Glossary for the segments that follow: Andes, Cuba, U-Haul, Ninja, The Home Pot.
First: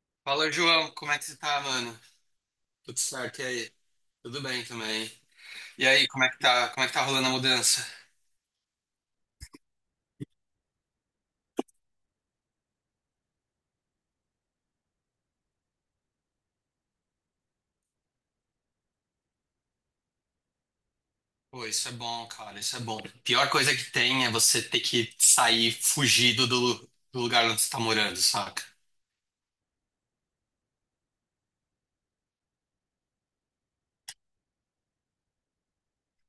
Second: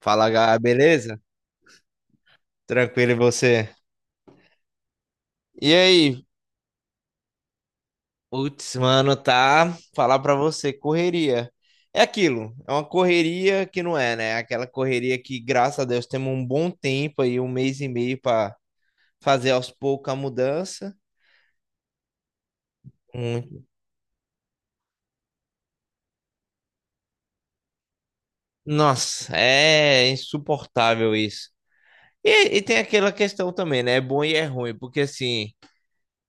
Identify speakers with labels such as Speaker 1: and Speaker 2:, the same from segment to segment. Speaker 1: Fala,
Speaker 2: Fala,
Speaker 1: Gá,
Speaker 2: João, como é
Speaker 1: beleza?
Speaker 2: que você tá, mano? Tudo
Speaker 1: Tranquilo e
Speaker 2: certo, e aí?
Speaker 1: você?
Speaker 2: Tudo bem também.
Speaker 1: E
Speaker 2: E aí, como
Speaker 1: aí?
Speaker 2: é que tá, como é que tá rolando a mudança?
Speaker 1: Putz, mano, tá? Falar pra você, correria. É aquilo, é uma correria que não é, né? Aquela correria que, graças a Deus, temos um bom tempo aí, um mês e meio pra fazer aos poucos a mudança.
Speaker 2: Pô, isso é bom, cara, isso é bom. Pior
Speaker 1: Hum.
Speaker 2: coisa que tem é você ter que sair fugido do lugar onde você tá morando, saca?
Speaker 1: Nossa, é insuportável isso. E tem aquela questão também, né? É bom e é ruim, porque assim.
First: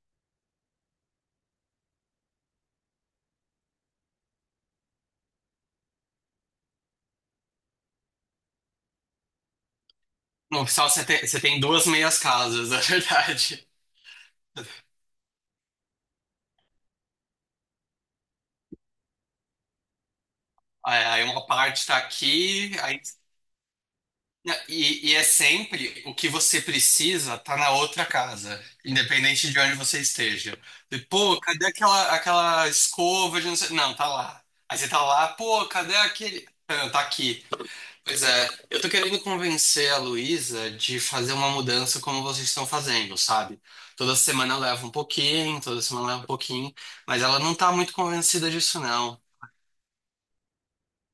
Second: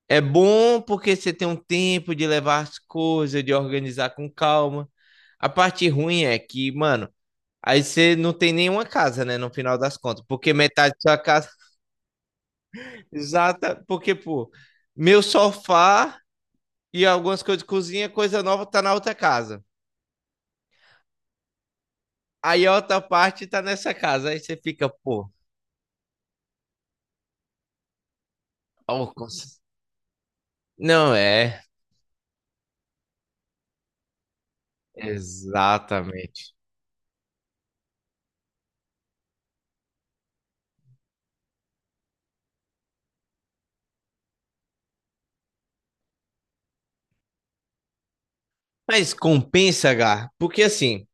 Speaker 1: É bom porque você tem um tempo de levar as coisas, de organizar com calma. A parte ruim é que, mano, aí você não tem nenhuma casa, né, no final das contas, porque
Speaker 2: No oficial
Speaker 1: metade da sua
Speaker 2: você
Speaker 1: casa
Speaker 2: tem duas meias casas, na verdade.
Speaker 1: exata, porque, pô, meu sofá e algumas coisas de cozinha, coisa nova tá na outra casa.
Speaker 2: Aí uma parte tá
Speaker 1: Aí
Speaker 2: aqui,
Speaker 1: a outra
Speaker 2: aí
Speaker 1: parte tá nessa casa, aí
Speaker 2: não.
Speaker 1: você fica,
Speaker 2: E é
Speaker 1: pô,
Speaker 2: sempre o que você precisa tá na outra casa,
Speaker 1: ó,
Speaker 2: independente de onde você esteja. E,
Speaker 1: não
Speaker 2: pô,
Speaker 1: é,
Speaker 2: cadê aquela escova de não sei. Não, tá lá. Aí você tá lá, pô, cadê aquele.
Speaker 1: exatamente.
Speaker 2: Ah, tá aqui. Pois é, eu tô querendo convencer a Luísa de fazer uma mudança como vocês estão fazendo, sabe? Toda semana eu levo um pouquinho, toda semana eu levo um pouquinho, mas ela não tá muito convencida disso,
Speaker 1: Mas
Speaker 2: não.
Speaker 1: compensa, Gá, porque assim,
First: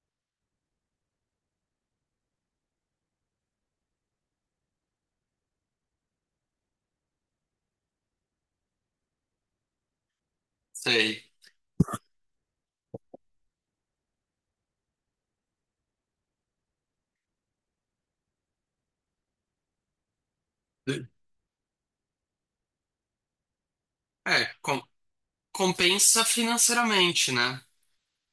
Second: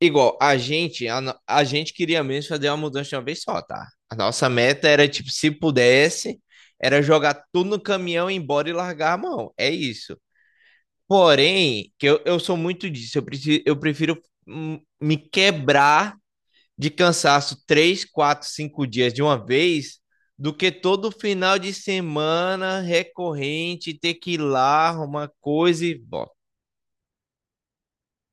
Speaker 1: igual, a gente, a, no- a gente queria mesmo fazer uma mudança de uma vez só, tá? A nossa meta era, tipo, se pudesse, era jogar tudo no caminhão, ir embora e largar a mão. É isso.
Speaker 2: Sei.
Speaker 1: Porém, que eu sou muito disso, eu preciso, eu prefiro, me quebrar de cansaço três, quatro, cinco dias de uma vez, do que todo final de semana recorrente ter que ir
Speaker 2: É,
Speaker 1: lá arrumar coisa e
Speaker 2: compensa
Speaker 1: bom.
Speaker 2: financeiramente, né?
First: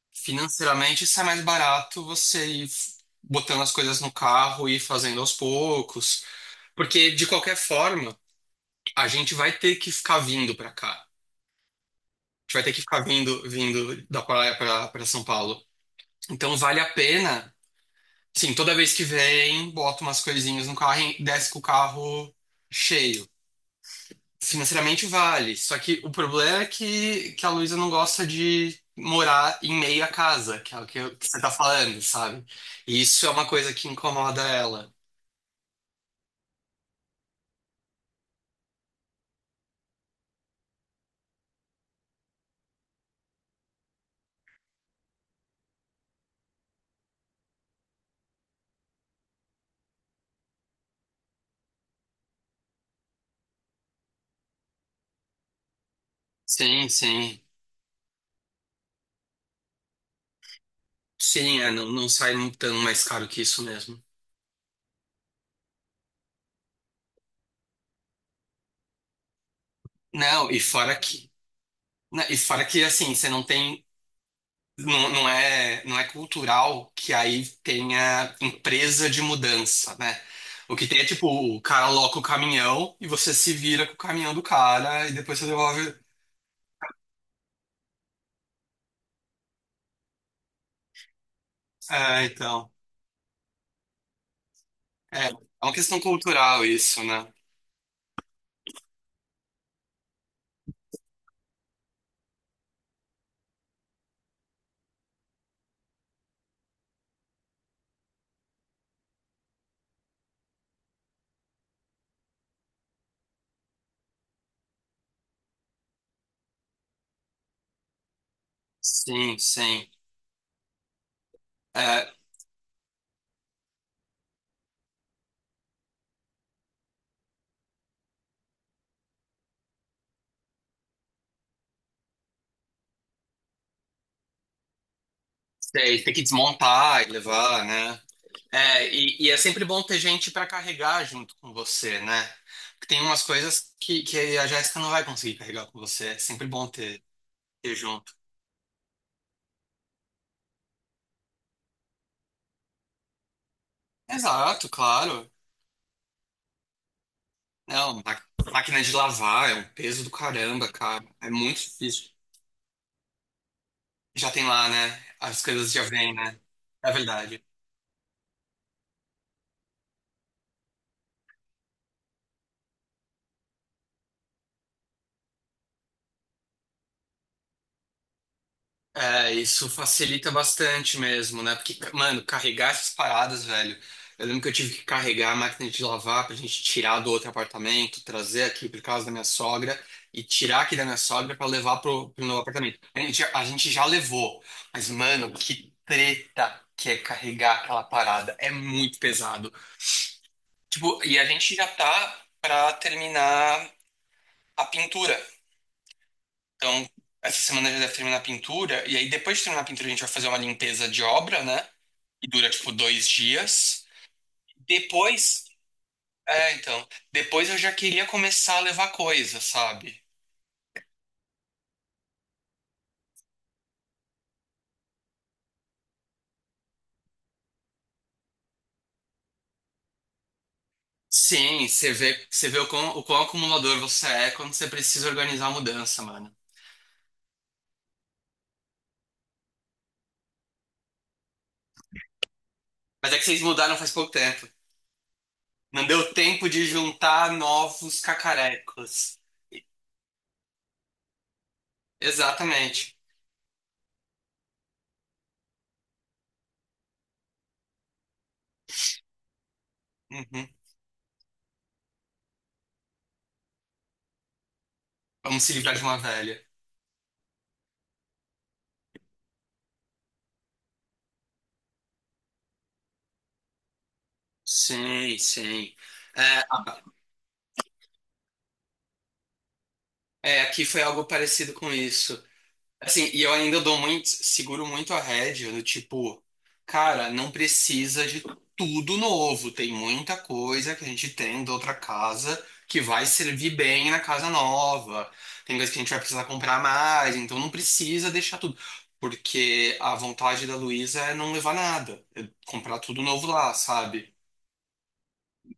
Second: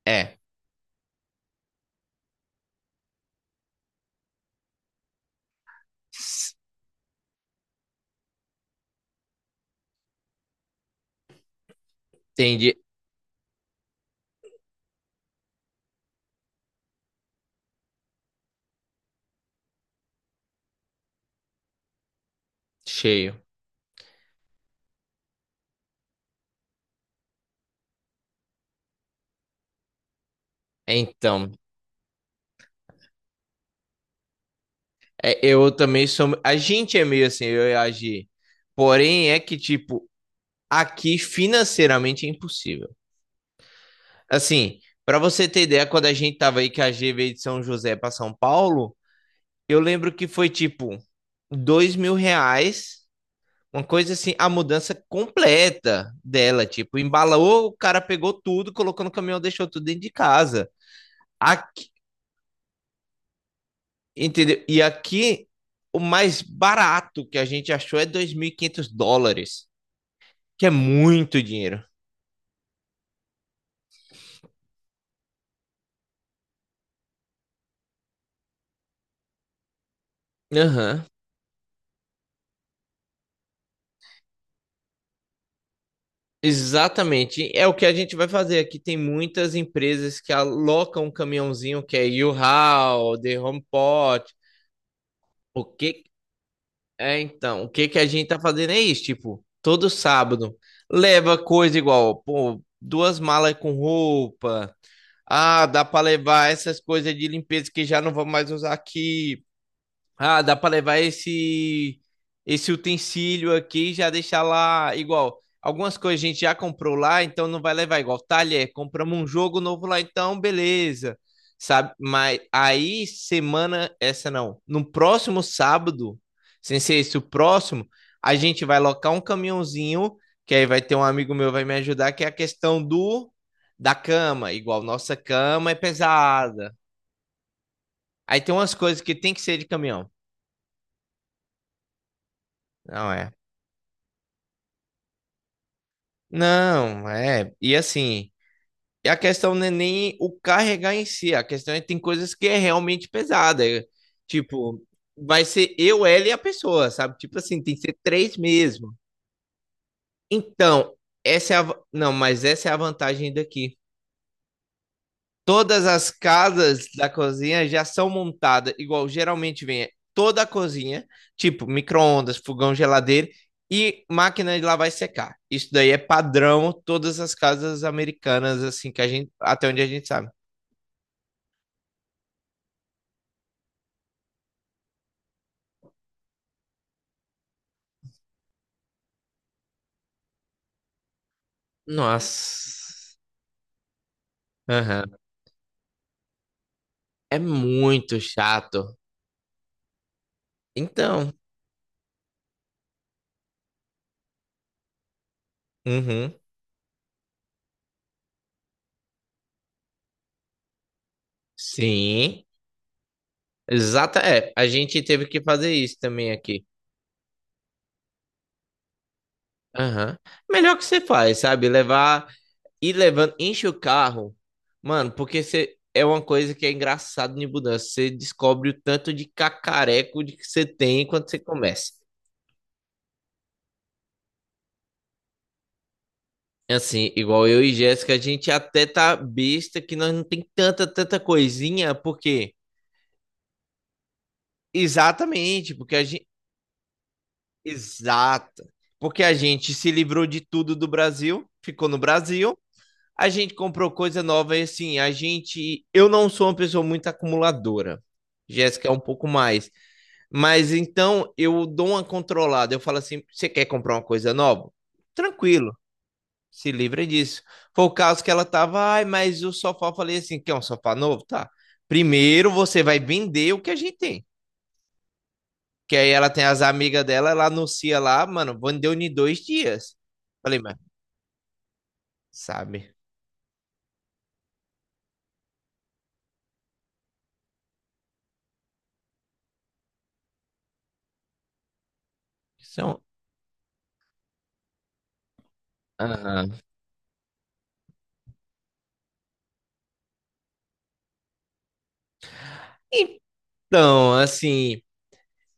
Speaker 1: É,
Speaker 2: Financeiramente, sai mais barato você ir botando as coisas no carro e ir fazendo aos poucos.
Speaker 1: s-
Speaker 2: Porque, de qualquer forma, a gente vai ter que ficar vindo pra cá. A gente vai ter
Speaker 1: entendi.
Speaker 2: que ficar vindo, vindo da praia pra São Paulo. Então, vale a pena. Sim, toda vez que vem, bota umas coisinhas no carro e desce com o carro cheio.
Speaker 1: Cheio.
Speaker 2: Financeiramente vale, só que o problema é que a Luísa não gosta de morar em meio à casa, que é o que, que você tá
Speaker 1: Então.
Speaker 2: falando, sabe? E isso é uma coisa que incomoda ela.
Speaker 1: É, eu também sou. A gente é meio assim, eu e a Gi. Porém, é que, tipo, aqui financeiramente é impossível. Assim, pra você ter ideia, quando a gente tava aí, que a G veio de São José pra São Paulo, eu lembro que foi tipo R$ 2.000, uma coisa assim, a mudança completa dela.
Speaker 2: Sim,
Speaker 1: Tipo,
Speaker 2: sim.
Speaker 1: embalou, o cara pegou tudo, colocou no caminhão, deixou tudo dentro de casa.
Speaker 2: Sim, é,
Speaker 1: Aqui,
Speaker 2: não, não sai tão mais caro que isso mesmo.
Speaker 1: entendeu? E aqui, o mais barato que a gente achou é US$ 2.500.
Speaker 2: Não, e
Speaker 1: Que é
Speaker 2: fora que,
Speaker 1: muito dinheiro.
Speaker 2: né, e fora que assim, você não tem, não, não é cultural que aí tenha empresa de mudança, né? O que tem é
Speaker 1: Aham.
Speaker 2: tipo, o cara aloca o caminhão e você se vira com o caminhão do cara e depois você devolve.
Speaker 1: Exatamente. É o que a gente vai fazer aqui. Tem muitas empresas que alocam um caminhãozinho que é
Speaker 2: É, então.
Speaker 1: U-Haul, The Home Pot.
Speaker 2: É, é
Speaker 1: O
Speaker 2: uma questão
Speaker 1: que
Speaker 2: cultural isso,
Speaker 1: é
Speaker 2: né?
Speaker 1: então? O que que a gente tá fazendo é isso, tipo, todo sábado leva coisa igual, pô, duas malas com roupa. Ah, dá para levar essas coisas de limpeza que já não vamos mais usar aqui. Ah, dá para levar esse utensílio aqui e já deixar lá igual. Algumas coisas a gente já comprou lá, então não vai levar igual. Talher, compramos um
Speaker 2: Sim,
Speaker 1: jogo novo
Speaker 2: sim.
Speaker 1: lá, então beleza. Sabe?
Speaker 2: É,
Speaker 1: Mas aí semana essa não, no próximo sábado, sem ser esse o próximo, a gente vai locar um caminhãozinho, que aí vai ter um amigo meu vai me ajudar, que é a questão do da cama, igual nossa cama é
Speaker 2: sei, tem que
Speaker 1: pesada.
Speaker 2: desmontar e levar, né?
Speaker 1: Aí tem umas
Speaker 2: É,
Speaker 1: coisas que
Speaker 2: e
Speaker 1: tem
Speaker 2: é
Speaker 1: que ser de
Speaker 2: sempre bom ter
Speaker 1: caminhão.
Speaker 2: gente para carregar junto com você, né? Porque tem
Speaker 1: Não
Speaker 2: umas
Speaker 1: é.
Speaker 2: coisas que a Jéssica não vai conseguir carregar com você. É sempre bom ter,
Speaker 1: Não, é.
Speaker 2: ter
Speaker 1: E
Speaker 2: junto.
Speaker 1: assim, e a questão não é nem o carregar em si, a questão é que tem coisas que é realmente pesada. É.
Speaker 2: Exato,
Speaker 1: Tipo,
Speaker 2: claro.
Speaker 1: vai ser eu, ela e a pessoa, sabe? Tipo assim, tem que ser
Speaker 2: Não,
Speaker 1: três
Speaker 2: máquina de
Speaker 1: mesmo.
Speaker 2: lavar é um peso do caramba,
Speaker 1: Então,
Speaker 2: cara. É
Speaker 1: essa é
Speaker 2: muito
Speaker 1: a. Não,
Speaker 2: difícil.
Speaker 1: mas essa é a vantagem daqui.
Speaker 2: Já tem lá, né? As coisas já
Speaker 1: Todas as
Speaker 2: vêm, né?
Speaker 1: casas
Speaker 2: É
Speaker 1: da
Speaker 2: verdade.
Speaker 1: cozinha já são montadas igual geralmente vem é toda a cozinha, tipo micro-ondas, fogão, geladeira e máquina de lavar e secar. Isso daí é padrão todas as casas americanas assim que a gente
Speaker 2: É,
Speaker 1: até
Speaker 2: isso
Speaker 1: onde a gente sabe.
Speaker 2: facilita bastante mesmo, né? Porque, mano, carregar essas paradas, velho. Eu lembro que eu tive que carregar a máquina de lavar pra gente tirar do outro apartamento, trazer aqui por casa da minha sogra e tirar aqui da minha sogra pra levar pro novo apartamento. A
Speaker 1: Nossa.
Speaker 2: gente, a gente já levou, mas,
Speaker 1: Aham.
Speaker 2: mano, que treta que é
Speaker 1: É
Speaker 2: carregar aquela
Speaker 1: muito
Speaker 2: parada. É
Speaker 1: chato.
Speaker 2: muito pesado. Tipo, e a
Speaker 1: Então.
Speaker 2: gente já tá pra terminar a pintura.
Speaker 1: Uhum.
Speaker 2: Então, essa semana já deve terminar a pintura. E aí, depois de terminar a pintura, a gente vai fazer uma limpeza de obra, né? E
Speaker 1: Sim.
Speaker 2: dura, tipo, dois dias.
Speaker 1: Exata, é, a gente teve que
Speaker 2: Depois.
Speaker 1: fazer isso também
Speaker 2: É,
Speaker 1: aqui.
Speaker 2: então. Depois eu já queria começar a levar coisa, sabe?
Speaker 1: Aham. Melhor que você faz, sabe? Levar E levando, enche o carro, mano, porque você é uma coisa que é engraçado de mudança. Você descobre o tanto de cacareco de que você tem quando você
Speaker 2: Sim,
Speaker 1: começa.
Speaker 2: você vê o quão acumulador você é quando você precisa organizar a mudança, mano.
Speaker 1: Assim, igual eu e Jéssica, a gente até tá besta que nós não tem tanta, tanta coisinha, porque
Speaker 2: Mas é que vocês mudaram faz pouco tempo.
Speaker 1: exatamente,
Speaker 2: Não
Speaker 1: porque a
Speaker 2: deu
Speaker 1: gente
Speaker 2: tempo de juntar novos
Speaker 1: exata,
Speaker 2: cacarecos.
Speaker 1: porque a gente se livrou de tudo do Brasil, ficou no Brasil,
Speaker 2: Exatamente.
Speaker 1: a gente comprou coisa nova e assim, eu não sou uma pessoa muito acumuladora. Jéssica é um pouco mais.
Speaker 2: Uhum.
Speaker 1: Mas então eu dou uma controlada. Eu falo assim: você quer comprar uma coisa nova?
Speaker 2: Vamos se livrar
Speaker 1: Tranquilo,
Speaker 2: de uma velha.
Speaker 1: se livra disso. Foi o caso que ela tava, ai, mas o sofá, eu falei assim: quer um sofá novo? Tá. Primeiro você vai vender o que a gente tem.
Speaker 2: Sim, sim.
Speaker 1: Que aí ela tem
Speaker 2: É,
Speaker 1: as amigas dela, ela anuncia lá, mano, vendeu em 2 dias.
Speaker 2: é,
Speaker 1: Falei,
Speaker 2: aqui
Speaker 1: mas
Speaker 2: foi algo parecido com isso.
Speaker 1: sabe?
Speaker 2: Assim, e eu ainda dou muito, seguro muito a rédea, do tipo, cara, não precisa de tudo novo. Tem muita coisa que a gente tem da outra casa que
Speaker 1: São...
Speaker 2: vai servir bem na casa nova. Tem coisa que a gente vai precisar
Speaker 1: Aham.
Speaker 2: comprar mais, então não precisa deixar tudo. Porque a vontade da Luísa é não levar nada, é comprar tudo novo lá,
Speaker 1: Então,
Speaker 2: sabe?
Speaker 1: assim,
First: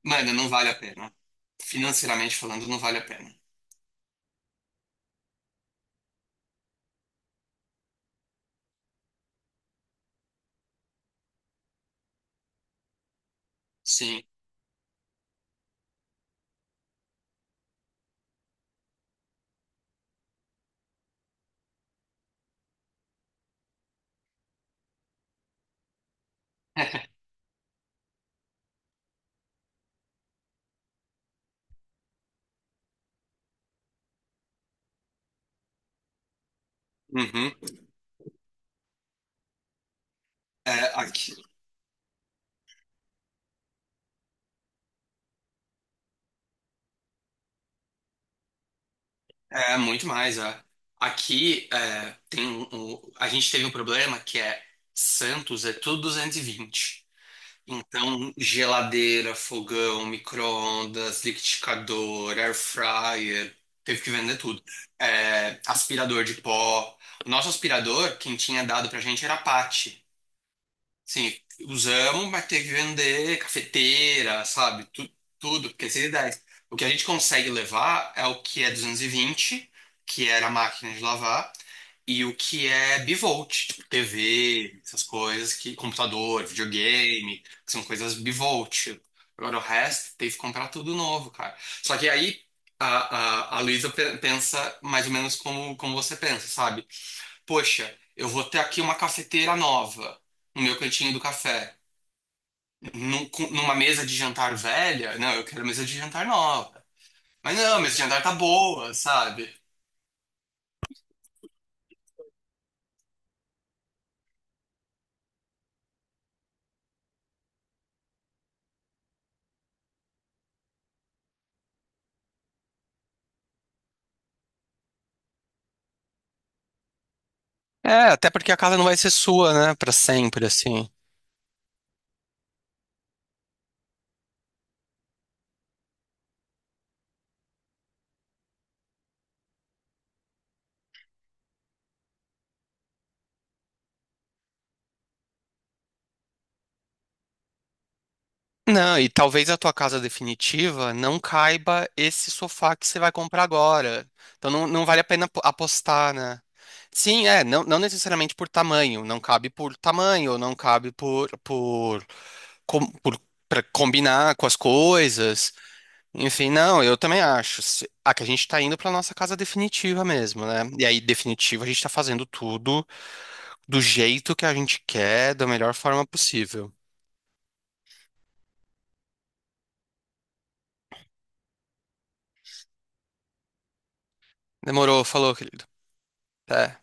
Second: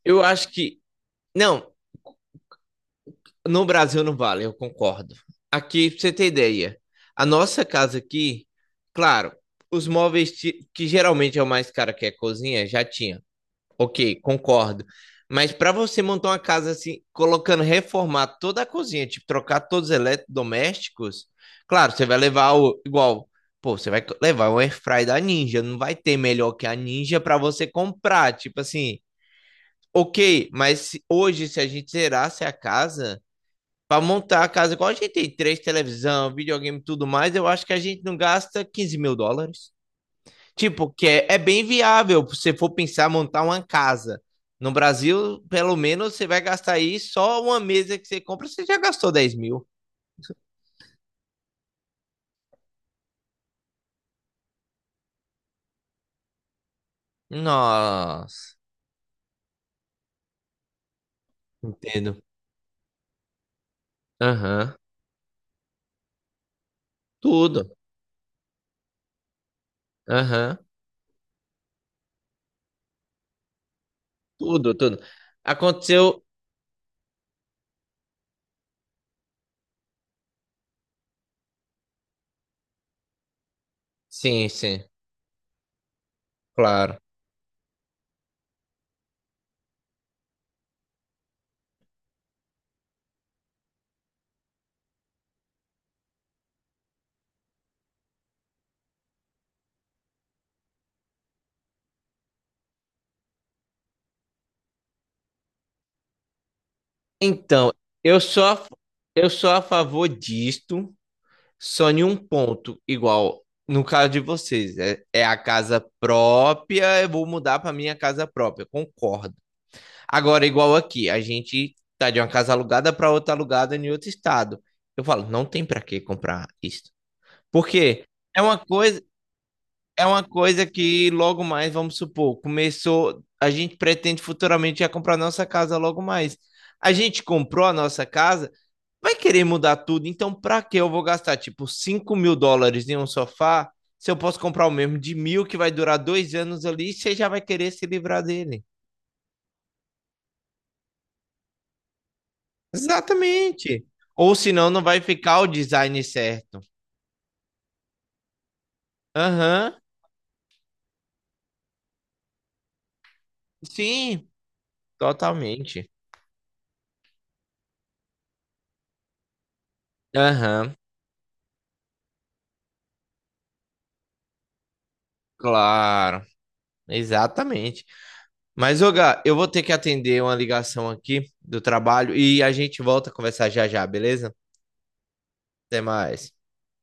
Speaker 1: eu
Speaker 2: Mano, não
Speaker 1: acho
Speaker 2: vale a
Speaker 1: que.
Speaker 2: pena.
Speaker 1: Não.
Speaker 2: Financeiramente falando, não vale a pena.
Speaker 1: No Brasil não vale, eu concordo. Aqui, pra você ter ideia, a nossa casa aqui, claro, os móveis que geralmente é o mais caro que é cozinha, já tinha. Ok,
Speaker 2: Sim.
Speaker 1: concordo. Mas para você montar uma casa assim, colocando, reformar toda a cozinha, tipo, trocar todos os eletrodomésticos, claro, você vai levar o igual, pô, você vai levar um airfry da Ninja, não vai ter melhor que a Ninja para você comprar, tipo assim, ok, mas hoje se a gente zerasse a casa para montar a casa, igual a gente tem três televisão, videogame e tudo mais, eu
Speaker 2: Uhum.
Speaker 1: acho que a gente não gasta US$ 15.000.
Speaker 2: É,
Speaker 1: Tipo, que é,
Speaker 2: aqui.
Speaker 1: é bem viável, se você for pensar montar uma casa. No Brasil, pelo menos, você vai gastar aí só uma mesa que você compra, você já gastou 10.000.
Speaker 2: É, muito mais, é. Aqui é, tem a gente teve um problema que é Santos é tudo 220. Então,
Speaker 1: Nossa,
Speaker 2: geladeira, fogão, micro-ondas,
Speaker 1: entendo.
Speaker 2: liquidificador, air fryer, teve que vender tudo.
Speaker 1: Aham.
Speaker 2: É, aspirador de pó. O nosso
Speaker 1: Tudo.
Speaker 2: aspirador, quem tinha dado pra gente era a Pathy.
Speaker 1: Aham.
Speaker 2: Sim, usamos, mas teve que vender cafeteira,
Speaker 1: Tudo,
Speaker 2: sabe?
Speaker 1: tudo.
Speaker 2: Tu, tudo, porque é
Speaker 1: Aconteceu.
Speaker 2: 110. O que a gente consegue levar é o que é 220 que era a máquina de lavar, e o que é bivolt, tipo
Speaker 1: Sim,
Speaker 2: TV,
Speaker 1: sim,
Speaker 2: essas coisas, que, computador,
Speaker 1: claro.
Speaker 2: videogame, que são coisas bivolt. Agora o resto teve que comprar tudo novo, cara. Só que aí a Luísa pensa mais ou menos como você pensa, sabe? Poxa, eu vou ter aqui uma cafeteira nova no meu cantinho do café. Numa mesa de jantar velha? Não, eu quero mesa de jantar nova. Mas
Speaker 1: Então,
Speaker 2: não, a mesa de
Speaker 1: eu
Speaker 2: jantar tá
Speaker 1: sou a,
Speaker 2: boa,
Speaker 1: eu sou
Speaker 2: sabe?
Speaker 1: a favor disto. Só em um ponto, igual no caso de vocês, é a casa própria, eu vou mudar para minha casa própria, concordo. Agora, igual aqui, a gente tá de uma casa alugada para outra alugada em outro estado. Eu falo, não tem para que comprar isso. Porque
Speaker 2: É, até
Speaker 1: é
Speaker 2: porque a
Speaker 1: uma
Speaker 2: casa não vai
Speaker 1: coisa,
Speaker 2: ser sua, né, pra
Speaker 1: é uma
Speaker 2: sempre,
Speaker 1: coisa
Speaker 2: assim.
Speaker 1: que logo mais, vamos supor, começou, a gente pretende futuramente já comprar nossa casa logo mais. A gente comprou a nossa casa vai querer mudar tudo, então pra que eu vou gastar, tipo, US$ 5.000 em um sofá se eu posso comprar o mesmo de 1.000 que vai durar 2 anos ali e você já vai querer se livrar dele?
Speaker 2: Não, e talvez a tua casa definitiva não caiba esse sofá que você vai comprar
Speaker 1: Exatamente.
Speaker 2: agora.
Speaker 1: Ou
Speaker 2: Então não,
Speaker 1: senão não
Speaker 2: não
Speaker 1: vai
Speaker 2: vale a pena
Speaker 1: ficar o design
Speaker 2: apostar, né?
Speaker 1: certo.
Speaker 2: Sim, é, não, não necessariamente por tamanho, não cabe
Speaker 1: Aham,
Speaker 2: por tamanho, não cabe por com- por, para
Speaker 1: sim,
Speaker 2: combinar com as coisas.
Speaker 1: totalmente.
Speaker 2: Enfim, não, eu também acho. Ah, que a gente tá indo pra nossa casa definitiva mesmo, né?
Speaker 1: Aham,
Speaker 2: E aí, definitiva, a gente tá fazendo tudo do jeito que a gente quer, da melhor forma
Speaker 1: claro,
Speaker 2: possível.
Speaker 1: exatamente. Mas, ô Gá, eu vou ter que atender uma ligação aqui do trabalho e a gente volta a conversar já já, beleza?
Speaker 2: Demorou, falou, querido.
Speaker 1: Até mais.
Speaker 2: Até.